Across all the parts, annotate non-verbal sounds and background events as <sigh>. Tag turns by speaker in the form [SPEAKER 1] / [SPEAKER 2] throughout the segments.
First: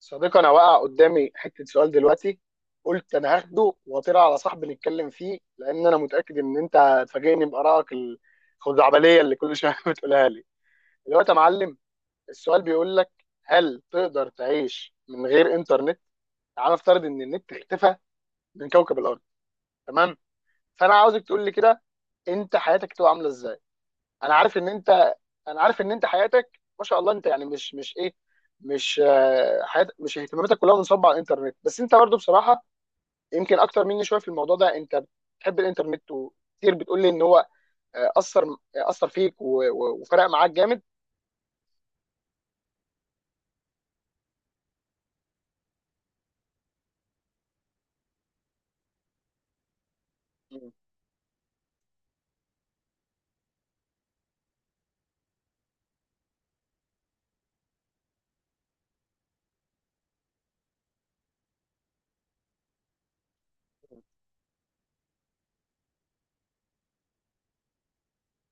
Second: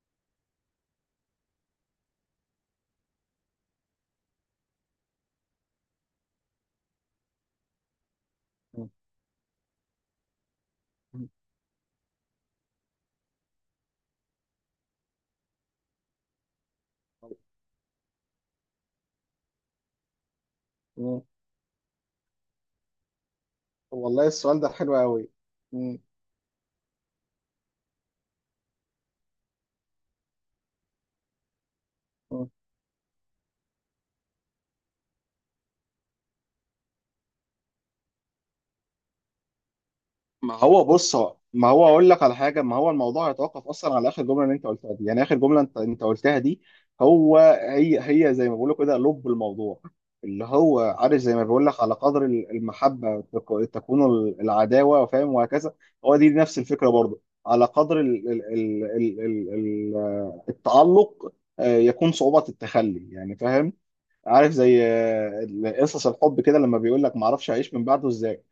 [SPEAKER 1] صديقي، انا واقع قدامي حته سؤال دلوقتي. قلت انا هاخده واطير على صاحبي نتكلم فيه لان انا متاكد ان انت هتفاجئني بارائك
[SPEAKER 2] مم.
[SPEAKER 1] الخزعبليه اللي كل شويه <laughs> بتقولها لي. دلوقتي يا معلم، السؤال بيقول لك: هل تقدر تعيش من غير انترنت؟ تعال نفترض ان النت اختفى من كوكب الارض، تمام؟ فانا عاوزك
[SPEAKER 2] مم.
[SPEAKER 1] تقول لي كده، انت حياتك تبقى عامله ازاي.
[SPEAKER 2] والله
[SPEAKER 1] انا عارف
[SPEAKER 2] السؤال
[SPEAKER 1] ان
[SPEAKER 2] ده
[SPEAKER 1] انت
[SPEAKER 2] حلو قوي.
[SPEAKER 1] انا عارف ان
[SPEAKER 2] مم.
[SPEAKER 1] انت حياتك ما شاء الله، انت يعني مش ايه، مش حيات، مش اهتماماتك كلها منصبه على الانترنت، بس انت برضو
[SPEAKER 2] مم.
[SPEAKER 1] بصراحه يمكن اكتر مني شويه في الموضوع ده. انت بتحب الانترنت وكتير بتقول لي ان هو آه، اثر آه، اثر فيك و- و- وفرق معاك
[SPEAKER 2] ما
[SPEAKER 1] جامد.
[SPEAKER 2] هو بص، هو ما هو اقول لك على حاجه، ما هو الموضوع هيتوقف اصلا على اخر جمله اللي انت قلتها دي. يعني اخر جمله انت قلتها دي هو هي. هي زي ما بقول كده لب الموضوع اللي
[SPEAKER 1] مم.
[SPEAKER 2] هو، عارف، زي ما بقول لك على قدر ال- المحبه تك- تكون ال- العداوه، فاهم، وهكذا. هو دي نفس الفكره برضه على قدر ال التعلق، يكون صعوبه التخلي يعني، فاهم. عارف زي قصص الحب كده لما بيقول لك ما اعرفش اعيش من بعده ازاي،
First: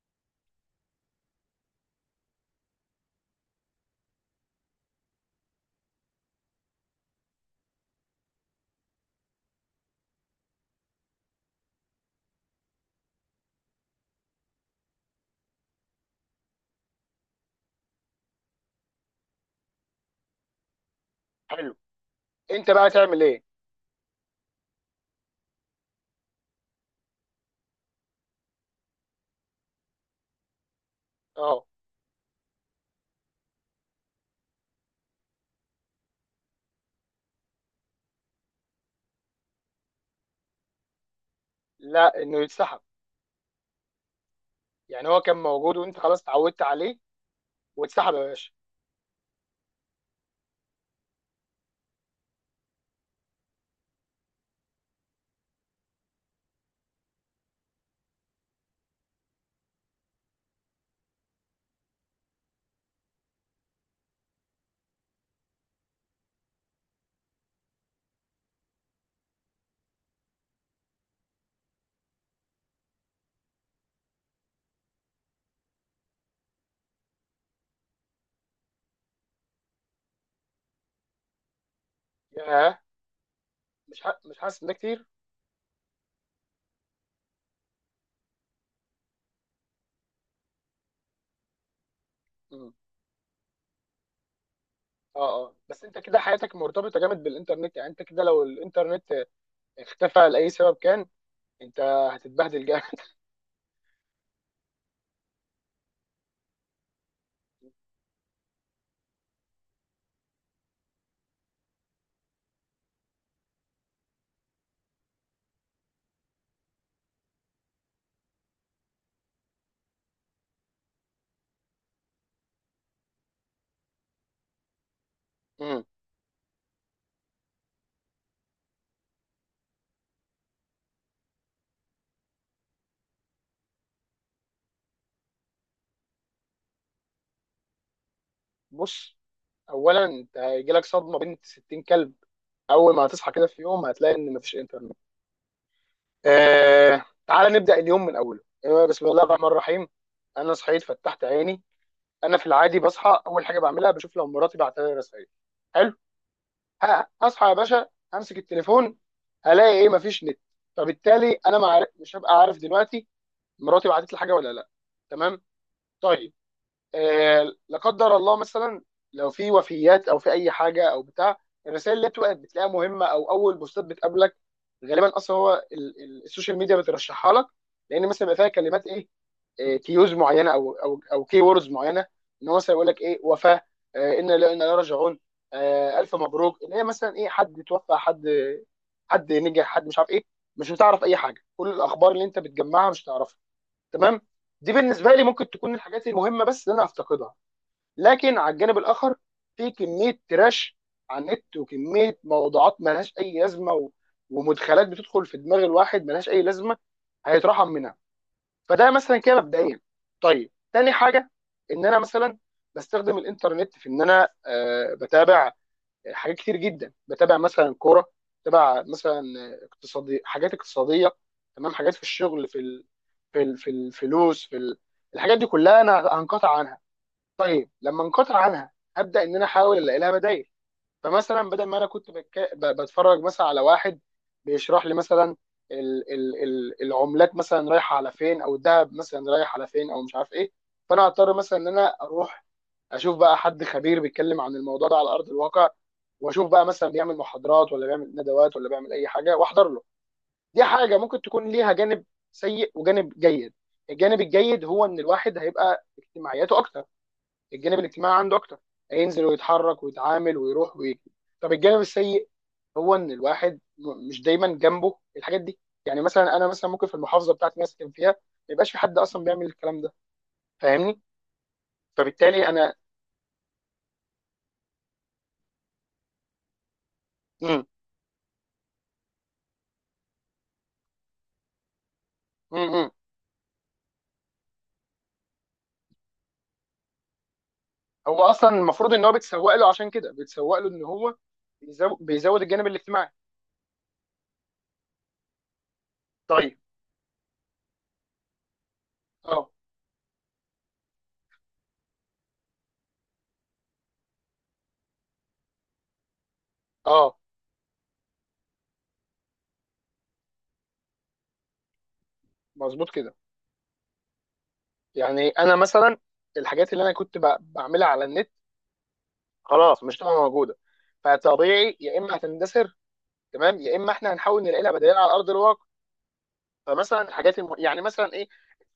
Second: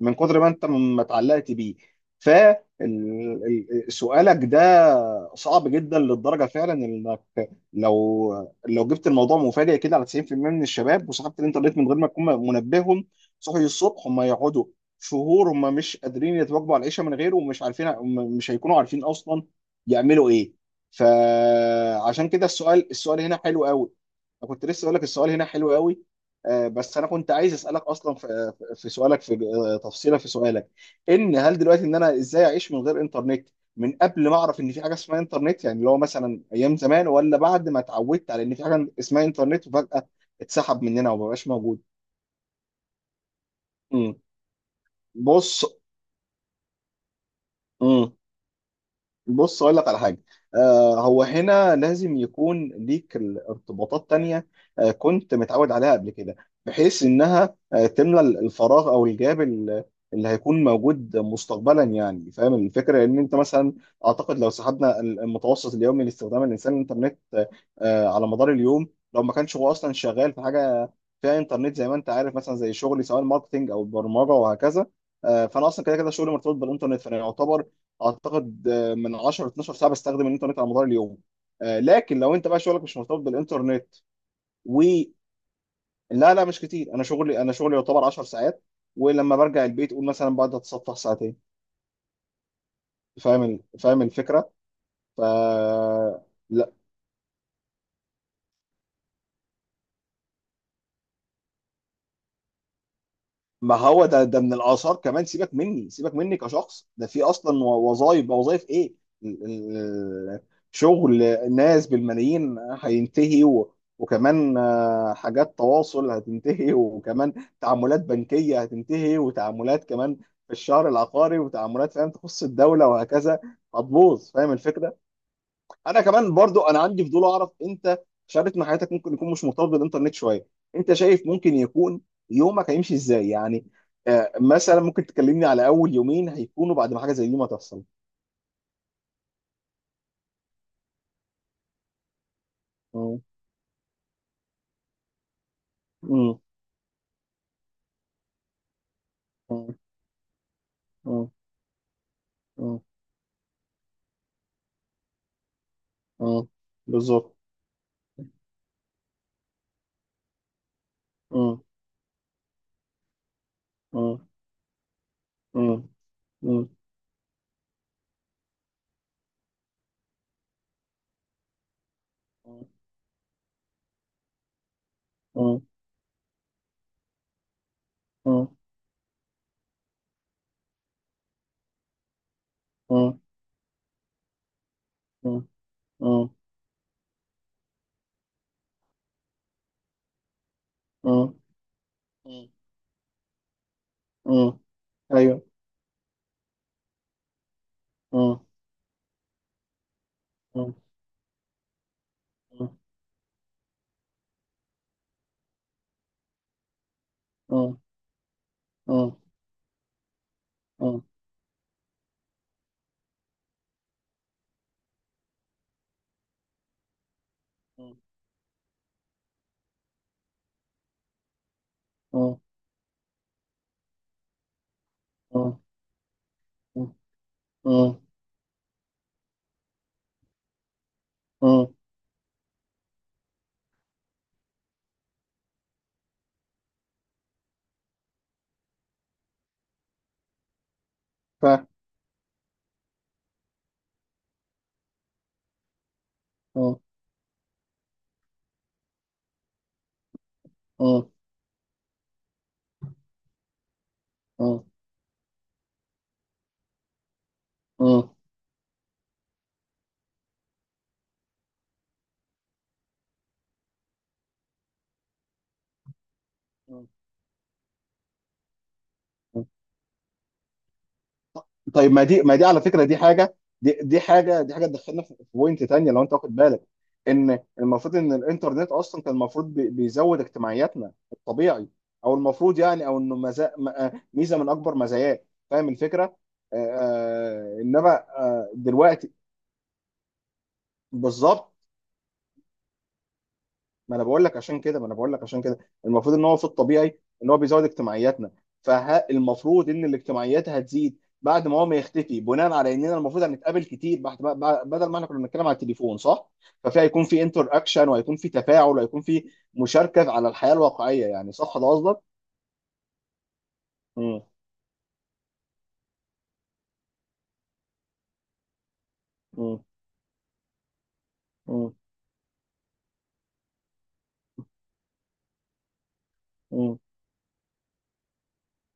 [SPEAKER 2] من كتر ما انت ما اتعلقت بيه. فسؤالك ده صعب جدا للدرجه، فعلا، انك لو لو جبت الموضوع مفاجئ كده على 90% من الشباب وسحبت الانترنت من غير ما تكون منبههم، صحي الصبح هم يقعدوا شهور هم مش قادرين يتواجبوا على العيشه من غيره، ومش عارفين، هم مش هيكونوا عارفين اصلا يعملوا ايه.
[SPEAKER 1] حلو،
[SPEAKER 2] فعشان كده
[SPEAKER 1] انت بقى
[SPEAKER 2] السؤال
[SPEAKER 1] تعمل
[SPEAKER 2] هنا
[SPEAKER 1] ايه؟
[SPEAKER 2] حلو قوي. وكنت لسه اقول لك السؤال هنا حلو قوي. بس انا كنت عايز اسالك اصلا في سؤالك في تفصيله في سؤالك. ان هل
[SPEAKER 1] اه،
[SPEAKER 2] دلوقتي ان انا ازاي اعيش من غير انترنت، من قبل ما اعرف ان في حاجه اسمها انترنت يعني اللي هو مثلا ايام زمان، ولا بعد ما اتعودت على ان في حاجه اسمها انترنت وفجاه اتسحب مننا ومبقاش موجود؟
[SPEAKER 1] لا انه يتسحب،
[SPEAKER 2] مم.
[SPEAKER 1] يعني هو كان
[SPEAKER 2] بص.
[SPEAKER 1] موجود وانت خلاص اتعودت عليه
[SPEAKER 2] مم.
[SPEAKER 1] واتسحب يا باشا.
[SPEAKER 2] بص اقول لك على حاجه. آه، هو هنا لازم يكون ليك ارتباطات تانية آه كنت متعود عليها قبل كده، بحيث انها تملى الفراغ او الجاب ال- اللي هيكون موجود مستقبلا. يعني فاهم الفكره، ان انت مثلا، اعتقد لو سحبنا المتوسط اليومي لاستخدام الانسان الانترنت على مدار اليوم، لو ما كانش هو اصلا شغال في حاجه فيها انترنت زي ما انت عارف، مثلا زي شغلي سواء ماركتنج او برمجه وهكذا. فانا اصلا كده كده شغلي مرتبط بالانترنت، فانا يعتبر، اعتقد، من 10 ل 12 ساعه بستخدم الانترنت على مدار اليوم. لكن لو انت بقى
[SPEAKER 1] ياه،
[SPEAKER 2] شغلك مش مرتبط بالانترنت
[SPEAKER 1] مش حاسس ان ده
[SPEAKER 2] و،
[SPEAKER 1] كتير؟
[SPEAKER 2] لا لا، مش كتير، انا شغلي، انا شغلي يعتبر 10 ساعات، ولما برجع البيت قول مثلا بقعد اتسطح ساعتين.
[SPEAKER 1] مم.
[SPEAKER 2] فاهم ال- فاهم الفكره. ف،
[SPEAKER 1] اه اه، بس انت كده حياتك مرتبطه جامد بالانترنت، يعني انت كده لو الانترنت اختفى لاي سبب كان، انت هتتبهدل جامد.
[SPEAKER 2] ما هو ده ده من الاثار كمان. سيبك مني، سيبك مني كشخص، ده في اصلا وظائف، وظائف ايه، ال- ال- شغل ناس بالملايين هينتهي و- وكمان حاجات تواصل هتنتهي <laughs> وكمان تعاملات بنكية هتنتهي، وتعاملات كمان في الشهر العقاري، وتعاملات فاهم تخص الدولة وهكذا، هتبوظ. فاهم الفكرة.
[SPEAKER 1] <laughs> امم.
[SPEAKER 2] انا كمان برضو انا عندي فضول اعرف، انت في شريط من حياتك ممكن يكون مش مرتبط بالانترنت شويه، انت شايف ممكن يكون يومك هيمشي ازاي يعني؟ مثلا ممكن تكلمني على اول يومين هيكونوا بعد ما حاجه زي دي ما تحصل.
[SPEAKER 1] بص، اولا انت هيجي لك صدمه بنت 60 كلب، اول ما
[SPEAKER 2] مم.
[SPEAKER 1] هتصحى كده في يوم هتلاقي ان مفيش انترنت.
[SPEAKER 2] مم.
[SPEAKER 1] آه، تعال نبدا اليوم من اوله. بسم الله الرحمن
[SPEAKER 2] مم.
[SPEAKER 1] الرحيم. انا صحيت فتحت
[SPEAKER 2] مم.
[SPEAKER 1] عيني، انا في العادي
[SPEAKER 2] مم.
[SPEAKER 1] بصحى اول حاجه بعملها بشوف لو مراتي بعت لي رسائل. حلو،
[SPEAKER 2] مم.
[SPEAKER 1] ه-
[SPEAKER 2] بالظبط.
[SPEAKER 1] هصحى يا باشا امسك التليفون، هلاقي ايه؟ مفيش نت. فبالتالي انا
[SPEAKER 2] مم.
[SPEAKER 1] ما عارف- مش هبقى عارف دلوقتي مراتي بعتت لي
[SPEAKER 2] مم.
[SPEAKER 1] حاجه ولا لا، تمام؟
[SPEAKER 2] مم.
[SPEAKER 1] طيب،
[SPEAKER 2] مم.
[SPEAKER 1] لا قدر الله مثلا لو في وفيات او في اي حاجه او بتاع، الرسائل اللي بتبقى بتلاقيها مهمه او اول بوستات بتقابلك غالبا اصلا
[SPEAKER 2] مم.
[SPEAKER 1] هو السوشيال ميديا بترشحها لك، لان مثلا بيبقى فيها
[SPEAKER 2] مم.
[SPEAKER 1] كلمات ايه؟ كيوز معينه او كي ووردز معينه، ان هو مثلا يقول لك
[SPEAKER 2] مم.
[SPEAKER 1] ايه وفاه. انا لا، انا لا راجعون.
[SPEAKER 2] مم.
[SPEAKER 1] الف
[SPEAKER 2] مم.
[SPEAKER 1] مبروك، اللي هي مثلا ايه حد توفى، حد نجح، حد مش عارف ايه. مش هتعرف اي
[SPEAKER 2] مم.
[SPEAKER 1] حاجه، كل الاخبار اللي انت بتجمعها مش هتعرفها، تمام؟
[SPEAKER 2] مم.
[SPEAKER 1] دي بالنسبه لي
[SPEAKER 2] ايوه.
[SPEAKER 1] ممكن تكون الحاجات المهمه بس اللي انا افتقدها. لكن
[SPEAKER 2] مم.
[SPEAKER 1] على الجانب الاخر، في كميه
[SPEAKER 2] مم.
[SPEAKER 1] تراش على النت وكميه
[SPEAKER 2] مم.
[SPEAKER 1] موضوعات ملهاش اي لازمه، و... ومدخلات بتدخل في دماغ الواحد ملهاش اي لازمه، هيترحم
[SPEAKER 2] مم.
[SPEAKER 1] منها. فده
[SPEAKER 2] مم.
[SPEAKER 1] مثلا كده مبدئيا. طيب، تاني
[SPEAKER 2] مم.
[SPEAKER 1] حاجه، ان انا مثلا بستخدم الانترنت في ان انا بتابع حاجات كتير جدا، بتابع مثلا كوره، بتابع مثلا اقتصادي، حاجات اقتصاديه، تمام، حاجات في
[SPEAKER 2] مم.
[SPEAKER 1] الشغل، في الفلوس، الحاجات دي كلها انا هنقطع عنها.
[SPEAKER 2] مم.
[SPEAKER 1] طيب
[SPEAKER 2] مم.
[SPEAKER 1] لما انقطع عنها هبدا ان انا احاول الاقي لها بدائل، فمثلا بدل
[SPEAKER 2] مم.
[SPEAKER 1] ما انا بتفرج مثلا على واحد بيشرح لي مثلا العملات مثلا رايحه على فين، او الذهب مثلا رايح على فين، او مش عارف ايه. فانا هضطر
[SPEAKER 2] ف
[SPEAKER 1] مثلا
[SPEAKER 2] اه.
[SPEAKER 1] ان انا اروح اشوف بقى حد خبير بيتكلم عن الموضوع ده على ارض الواقع، واشوف بقى
[SPEAKER 2] اه.
[SPEAKER 1] مثلا بيعمل محاضرات ولا بيعمل ندوات ولا بيعمل اي حاجه واحضر له. دي حاجه
[SPEAKER 2] اه.
[SPEAKER 1] ممكن تكون ليها جانب سيء وجانب جيد. الجانب الجيد
[SPEAKER 2] اه.
[SPEAKER 1] هو ان الواحد هيبقى اجتماعياته اكتر، الجانب
[SPEAKER 2] آه.
[SPEAKER 1] الاجتماعي عنده اكتر، هينزل ويتحرك ويتعامل ويروح ويجي. طب الجانب السيء هو ان الواحد مش دايما جنبه الحاجات دي، يعني مثلا انا مثلا ممكن في المحافظه بتاعتي اللي أنا ساكن فيها ما يبقاش في حد اصلا
[SPEAKER 2] آه.
[SPEAKER 1] بيعمل الكلام ده، فاهمني؟
[SPEAKER 2] طيب، ما دي، ما دي
[SPEAKER 1] فبالتالي
[SPEAKER 2] على
[SPEAKER 1] انا.
[SPEAKER 2] فكره دي حاجه، دي دي حاجه، دي حاجه تدخلنا في في بوينت تانية، لو انت واخد بالك، ان
[SPEAKER 1] مم.
[SPEAKER 2] المفروض ان الانترنت اصلا كان المفروض بي- بيزود اجتماعياتنا الطبيعي، او المفروض يعني
[SPEAKER 1] مم.
[SPEAKER 2] او انه مزا... م- ميزه من اكبر مزاياه. فاهم الفكره؟ آه انما،
[SPEAKER 1] هو اصلا
[SPEAKER 2] آه
[SPEAKER 1] المفروض ان
[SPEAKER 2] دلوقتي،
[SPEAKER 1] هو بيتسوق له، عشان كده بيتسوق له ان هو
[SPEAKER 2] بالظبط.
[SPEAKER 1] بيزود الجانب الاجتماعي.
[SPEAKER 2] ما انا بقول لك عشان كده، ما انا بقول لك عشان كده المفروض ان هو في
[SPEAKER 1] طيب
[SPEAKER 2] الطبيعي ان هو بيزود اجتماعياتنا.
[SPEAKER 1] اه
[SPEAKER 2] فالمفروض ان الاجتماعيات هتزيد بعد ما هو ما يختفي، بناء على اننا المفروض هنتقابل كتير بعد ما- بعد- بدل ما احنا كنا بنتكلم على التليفون، صح؟ ففي هيكون
[SPEAKER 1] اه،
[SPEAKER 2] في انتر اكشن، وهيكون في تفاعل، وهيكون في مشاركه على الحياه الواقعيه يعني، صح ده قصدك؟
[SPEAKER 1] مظبوط كده.
[SPEAKER 2] مم.
[SPEAKER 1] يعني انا مثلا الحاجات اللي انا بعملها على النت
[SPEAKER 2] مم.
[SPEAKER 1] خلاص مش هتبقى موجوده،
[SPEAKER 2] مم.
[SPEAKER 1] فطبيعي يا اما هتندثر، تمام، يا اما احنا هنحاول نلاقي لها بدائل على ارض الواقع.
[SPEAKER 2] مم.
[SPEAKER 1] فمثلا يعني مثلا ايه،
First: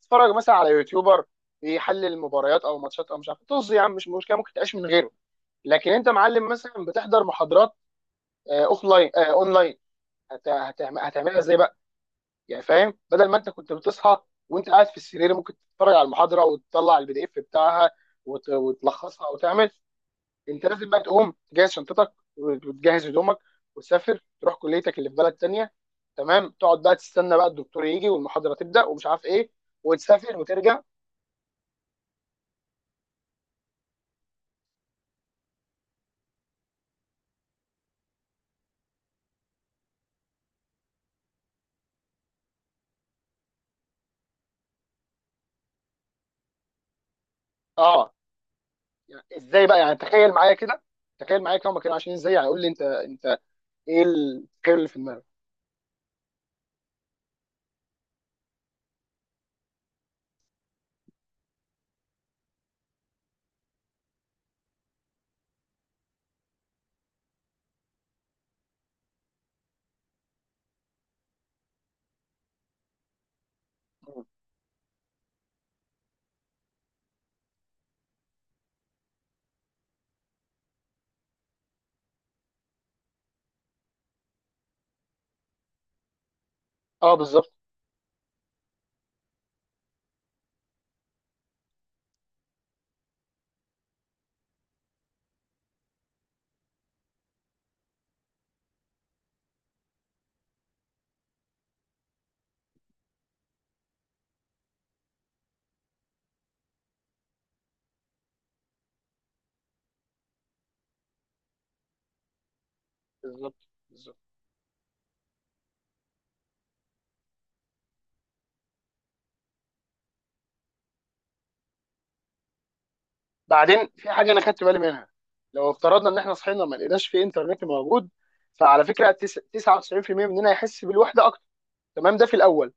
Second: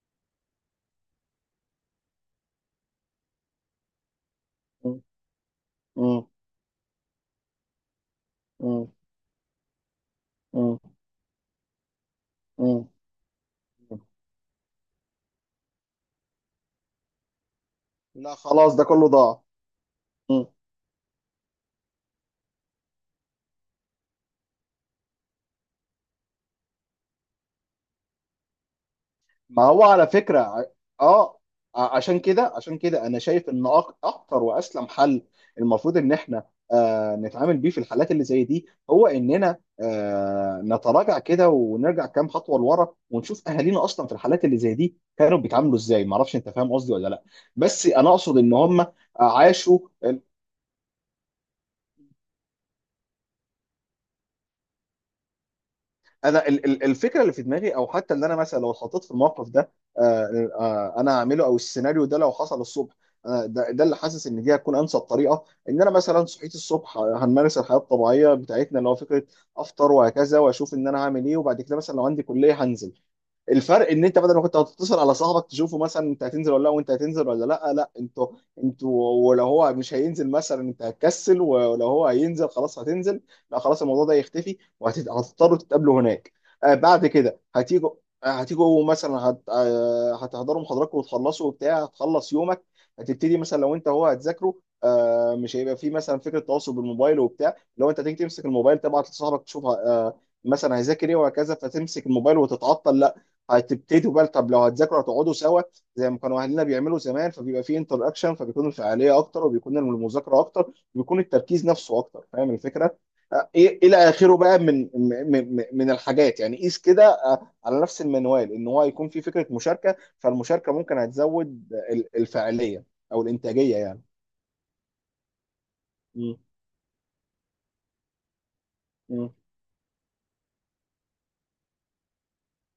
[SPEAKER 1] تتفرج مثلا على يوتيوبر بيحلل مباريات او ماتشات او مش عارف إيه. طز يا عم، مش مشكله، ممكن تعيش من غيره. لكن انت
[SPEAKER 2] مم.
[SPEAKER 1] معلم مثلا بتحضر محاضرات اوف
[SPEAKER 2] مم.
[SPEAKER 1] لاين، اون
[SPEAKER 2] مم.
[SPEAKER 1] هتعملها ازاي بقى؟ يعني
[SPEAKER 2] مم.
[SPEAKER 1] فاهم، بدل ما انت كنت بتصحى وانت قاعد في السرير ممكن تتفرج على المحاضره وتطلع البي دي اف بتاعها
[SPEAKER 2] لا، خلاص، ده كله
[SPEAKER 1] وتلخصها
[SPEAKER 2] ضاع.
[SPEAKER 1] وتعمل،
[SPEAKER 2] مم.
[SPEAKER 1] انت لازم بقى تقوم تجهز شنطتك وتجهز هدومك وتسافر تروح كليتك اللي في بلد تانية، تمام، تقعد بقى تستنى بقى الدكتور يجي والمحاضره تبدا ومش عارف ايه،
[SPEAKER 2] ما هو على
[SPEAKER 1] وتسافر
[SPEAKER 2] فكرة ع-،
[SPEAKER 1] وترجع.
[SPEAKER 2] اه، ع- عشان كده، عشان كده انا شايف ان أك- اكتر واسلم حل المفروض ان احنا نتعامل بيه في الحالات اللي زي دي، هو اننا نتراجع كده ونرجع كام خطوة لورا، ونشوف اهالينا اصلا في الحالات اللي زي دي كانوا بيتعاملوا ازاي. ما اعرفش انت فاهم قصدي ولا لا؟ بس انا
[SPEAKER 1] اه،
[SPEAKER 2] اقصد ان هم
[SPEAKER 1] يعني ازاي
[SPEAKER 2] عاشوا.
[SPEAKER 1] بقى، يعني تخيل معايا كده، تخيل معايا كده هما كانوا عشان ازاي، يعني قول لي انت، ايه التخيل اللي في دماغك؟
[SPEAKER 2] انا ال- ال- الفكره اللي في دماغي، او حتى اللي انا مثلا لو اتحطيت في الموقف ده انا هعمله، او السيناريو ده لو حصل الصبح، ده ده اللي حاسس ان دي هتكون انسب طريقه. ان انا مثلا صحيت الصبح، هنمارس الحياه الطبيعيه بتاعتنا، اللي هو فكره افطر وهكذا، واشوف ان انا هعمل ايه، وبعد كده مثلا لو عندي كليه هنزل. الفرق ان انت بدل ما كنت هتتصل على صاحبك تشوفه، مثلا انت هتنزل ولا لا وانت هتنزل ولا لا، لا انتوا، انتوا ولو هو مش هينزل مثلا انت هتكسل، ولو هو هينزل خلاص هتنزل. لا خلاص الموضوع ده يختفي، وهتضطروا تتقابلوا هناك. آه بعد
[SPEAKER 1] اه،
[SPEAKER 2] كده
[SPEAKER 1] بالظبط
[SPEAKER 2] هتيجوا، هتيجوا مثلا هت... هتحضروا محاضراتكم وتخلصوا وبتاع، هتخلص يومك، هتبتدي مثلا لو انت هو هتذاكره. مش هيبقى في مثلا فكره تواصل بالموبايل وبتاع، لو انت تيجي تمسك الموبايل تبعت لصاحبك تشوف مثلا هيذاكر ايه وهكذا، فتمسك الموبايل وتتعطل. هتبتدوا بقى، طب لو هتذاكروا هتقعدوا سوا زي ما كانوا اهلنا بيعملوا زمان، فبيبقى في انتر اكشن، فبيكون الفعاليه اكتر، وبيكون المذاكره اكتر، وبيكون التركيز نفسه اكتر. فاهم الفكره؟
[SPEAKER 1] بالظبط
[SPEAKER 2] ايه الى
[SPEAKER 1] بالظبط.
[SPEAKER 2] اخره بقى من من من من الحاجات يعني. قيس كده على نفس المنوال ان هو هيكون في فكره مشاركه، فالمشاركه ممكن هتزود ال- الفعاليه او الانتاجيه
[SPEAKER 1] بعدين
[SPEAKER 2] يعني.
[SPEAKER 1] في حاجه انا خدت بالي منها، لو افترضنا ان احنا
[SPEAKER 2] مم.
[SPEAKER 1] صحينا ما لقيناش في انترنت موجود، فعلى فكره
[SPEAKER 2] مم.
[SPEAKER 1] 99% مننا هيحس بالوحده اكتر، تمام، ده في الاول،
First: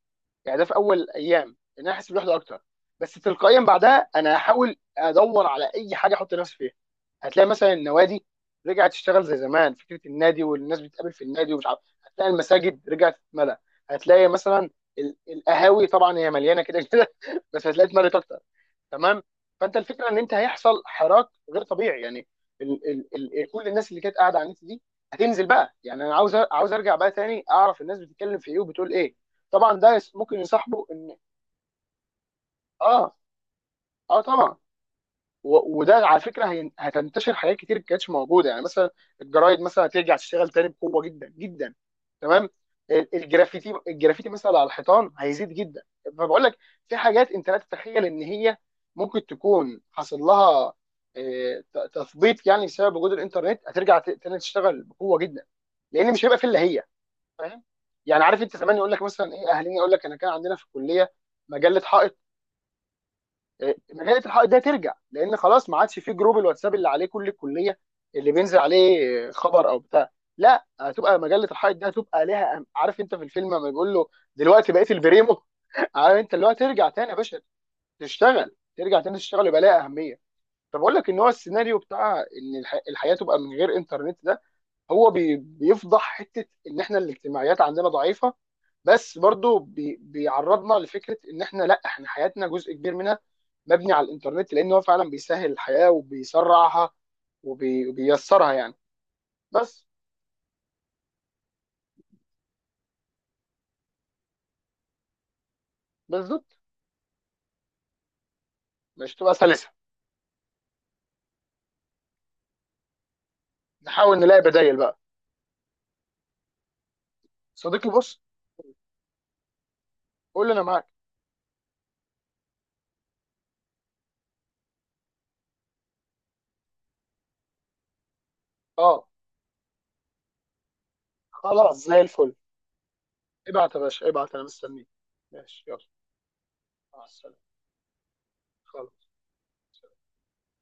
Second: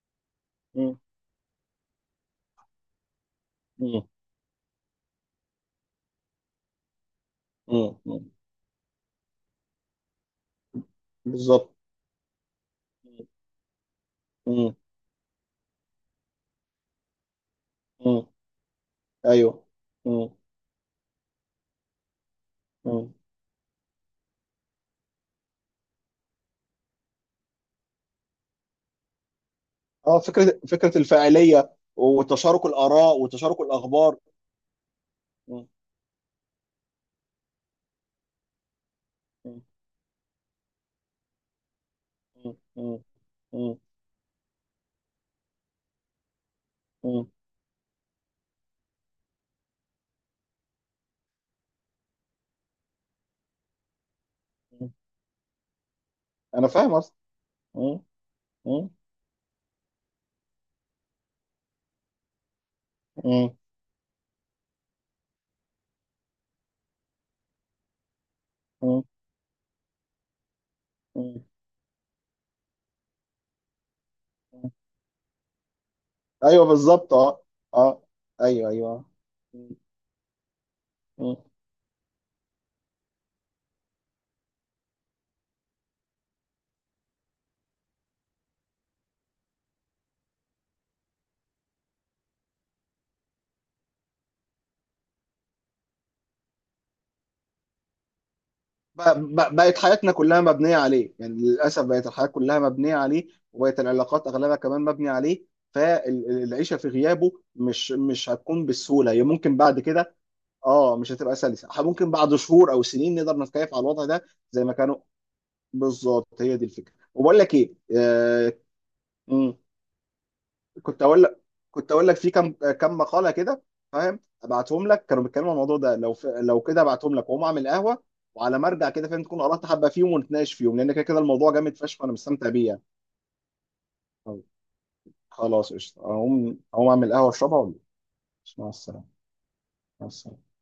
[SPEAKER 1] يعني ده في
[SPEAKER 2] مم.
[SPEAKER 1] اول ايام ان انا احس بالوحده اكتر. بس تلقائيا
[SPEAKER 2] مم.
[SPEAKER 1] بعدها انا هحاول ادور على اي حاجه احط نفسي فيها، هتلاقي مثلا
[SPEAKER 2] مم.
[SPEAKER 1] النوادي
[SPEAKER 2] مم.
[SPEAKER 1] رجعت تشتغل زي زمان، فكره النادي والناس بتقابل في النادي ومش
[SPEAKER 2] بالظبط.
[SPEAKER 1] عارف، هتلاقي المساجد رجعت تتملى، هتلاقي مثلا
[SPEAKER 2] مم.
[SPEAKER 1] القهاوي طبعا هي مليانه كده كده <laughs> بس هتلاقي اتملت
[SPEAKER 2] مم.
[SPEAKER 1] اكتر، تمام.
[SPEAKER 2] ايوه.
[SPEAKER 1] فانت الفكره ان
[SPEAKER 2] مم.
[SPEAKER 1] انت هيحصل حراك غير طبيعي، يعني ال
[SPEAKER 2] مم.
[SPEAKER 1] ال ال كل الناس اللي كانت قاعده على النت دي هتنزل بقى، يعني انا عاوز ارجع بقى تاني اعرف الناس بتتكلم في ايه وبتقول ايه. طبعا ده
[SPEAKER 2] اه،
[SPEAKER 1] ممكن
[SPEAKER 2] فكره،
[SPEAKER 1] يصاحبه
[SPEAKER 2] فكره
[SPEAKER 1] ان
[SPEAKER 2] الفاعليه وتشارك
[SPEAKER 1] اه
[SPEAKER 2] الاراء وتشارك الاخبار.
[SPEAKER 1] اه طبعا،
[SPEAKER 2] م-
[SPEAKER 1] وده على فكره هتنتشر حاجات كتير ما كانتش موجوده، يعني مثلا الجرايد
[SPEAKER 2] م-
[SPEAKER 1] مثلا هترجع تشتغل تاني بقوه جدا جدا، تمام.
[SPEAKER 2] م- م-
[SPEAKER 1] الجرافيتي،
[SPEAKER 2] م-
[SPEAKER 1] الجرافيتي مثلا على الحيطان هيزيد جدا. فبقول لك في
[SPEAKER 2] م-
[SPEAKER 1] حاجات انت لا تتخيل ان هي ممكن تكون حصل لها تثبيط يعني بسبب وجود الانترنت، هترجع تاني تشتغل
[SPEAKER 2] م.
[SPEAKER 1] بقوه جدا، لان مش هيبقى في الا
[SPEAKER 2] انا
[SPEAKER 1] هي،
[SPEAKER 2] فاهم اصلا.
[SPEAKER 1] فاهم؟
[SPEAKER 2] م-
[SPEAKER 1] يعني عارف انت زمان
[SPEAKER 2] م-
[SPEAKER 1] يقول لك مثلا ايه، اهلنا يقول لك انا كان عندنا في الكليه مجله حائط،
[SPEAKER 2] م-
[SPEAKER 1] مجله الحائط ده ترجع لان خلاص ما عادش في جروب الواتساب اللي عليه كل الكليه اللي بينزل
[SPEAKER 2] م-
[SPEAKER 1] عليه خبر او بتاع، لا هتبقى
[SPEAKER 2] م.
[SPEAKER 1] مجله الحائط ده هتبقى ليها عارف انت في الفيلم لما بيقول له دلوقتي بقيت البريمو. <laughs> عارف انت اللي هو
[SPEAKER 2] ايوه
[SPEAKER 1] ترجع تاني
[SPEAKER 2] بالظبط.
[SPEAKER 1] يا باشا
[SPEAKER 2] اه. اه
[SPEAKER 1] تشتغل،
[SPEAKER 2] ايوه
[SPEAKER 1] ترجع
[SPEAKER 2] ايوه.
[SPEAKER 1] تاني تشتغل يبقى
[SPEAKER 2] م-
[SPEAKER 1] ليها اهميه. فبقول لك ان هو
[SPEAKER 2] م.
[SPEAKER 1] السيناريو بتاع ان الحياه تبقى من غير انترنت ده، هو بيفضح حته ان احنا الاجتماعيات عندنا ضعيفه، بس برضو بيعرضنا لفكره ان احنا لا، احنا حياتنا جزء كبير منها مبني على الانترنت، لان هو فعلا بيسهل الحياه وبيسرعها وبي- وبييسرها يعني،
[SPEAKER 2] ب- ب- بقت
[SPEAKER 1] بس.
[SPEAKER 2] حياتنا كلها مبنيه عليه، يعني للاسف بقت الحياه كلها مبنيه عليه، وبقت العلاقات اغلبها كمان مبنيه عليه.
[SPEAKER 1] بالظبط،
[SPEAKER 2] فالعيشه في غيابه مش مش هتكون بالسهوله،
[SPEAKER 1] مش
[SPEAKER 2] هي
[SPEAKER 1] تبقى
[SPEAKER 2] ممكن
[SPEAKER 1] سلسه.
[SPEAKER 2] بعد كده، اه مش هتبقى سلسه. ح- ممكن بعد شهور او سنين نقدر نتكيف على الوضع
[SPEAKER 1] نحاول
[SPEAKER 2] ده
[SPEAKER 1] نلاقي
[SPEAKER 2] زي ما
[SPEAKER 1] بدايل
[SPEAKER 2] كانوا.
[SPEAKER 1] بقى.
[SPEAKER 2] بالظبط هي دي الفكره. وبقول لك ايه
[SPEAKER 1] صديقي بص،
[SPEAKER 2] آه، مم،
[SPEAKER 1] قول لي انا معاك.
[SPEAKER 2] كنت اقول لك، كنت اقول لك في كم كم مقاله كده، فاهم، ابعتهم لك كانوا بيتكلموا عن الموضوع ده، لو ف... لو كده ابعتهم لك واقوم اعمل قهوه، وعلى ما ارجع
[SPEAKER 1] اه،
[SPEAKER 2] كده فاهم تكون قرات حبه فيهم ونتناقش فيهم، لان كده كده الموضوع جامد
[SPEAKER 1] خلاص، زي
[SPEAKER 2] فشخ وانا
[SPEAKER 1] الفل،
[SPEAKER 2] مستمتع بيه يعني.
[SPEAKER 1] ابعت يا باشا ابعت، انا
[SPEAKER 2] طيب،
[SPEAKER 1] مستنيك. ماشي،
[SPEAKER 2] خلاص
[SPEAKER 1] يلا،
[SPEAKER 2] قشطه، اقوم، اقوم
[SPEAKER 1] مع
[SPEAKER 2] اعمل قهوه
[SPEAKER 1] السلامه،
[SPEAKER 2] اشربها ولا؟ مع
[SPEAKER 1] خلاص.
[SPEAKER 2] السلامه. مع السلامه.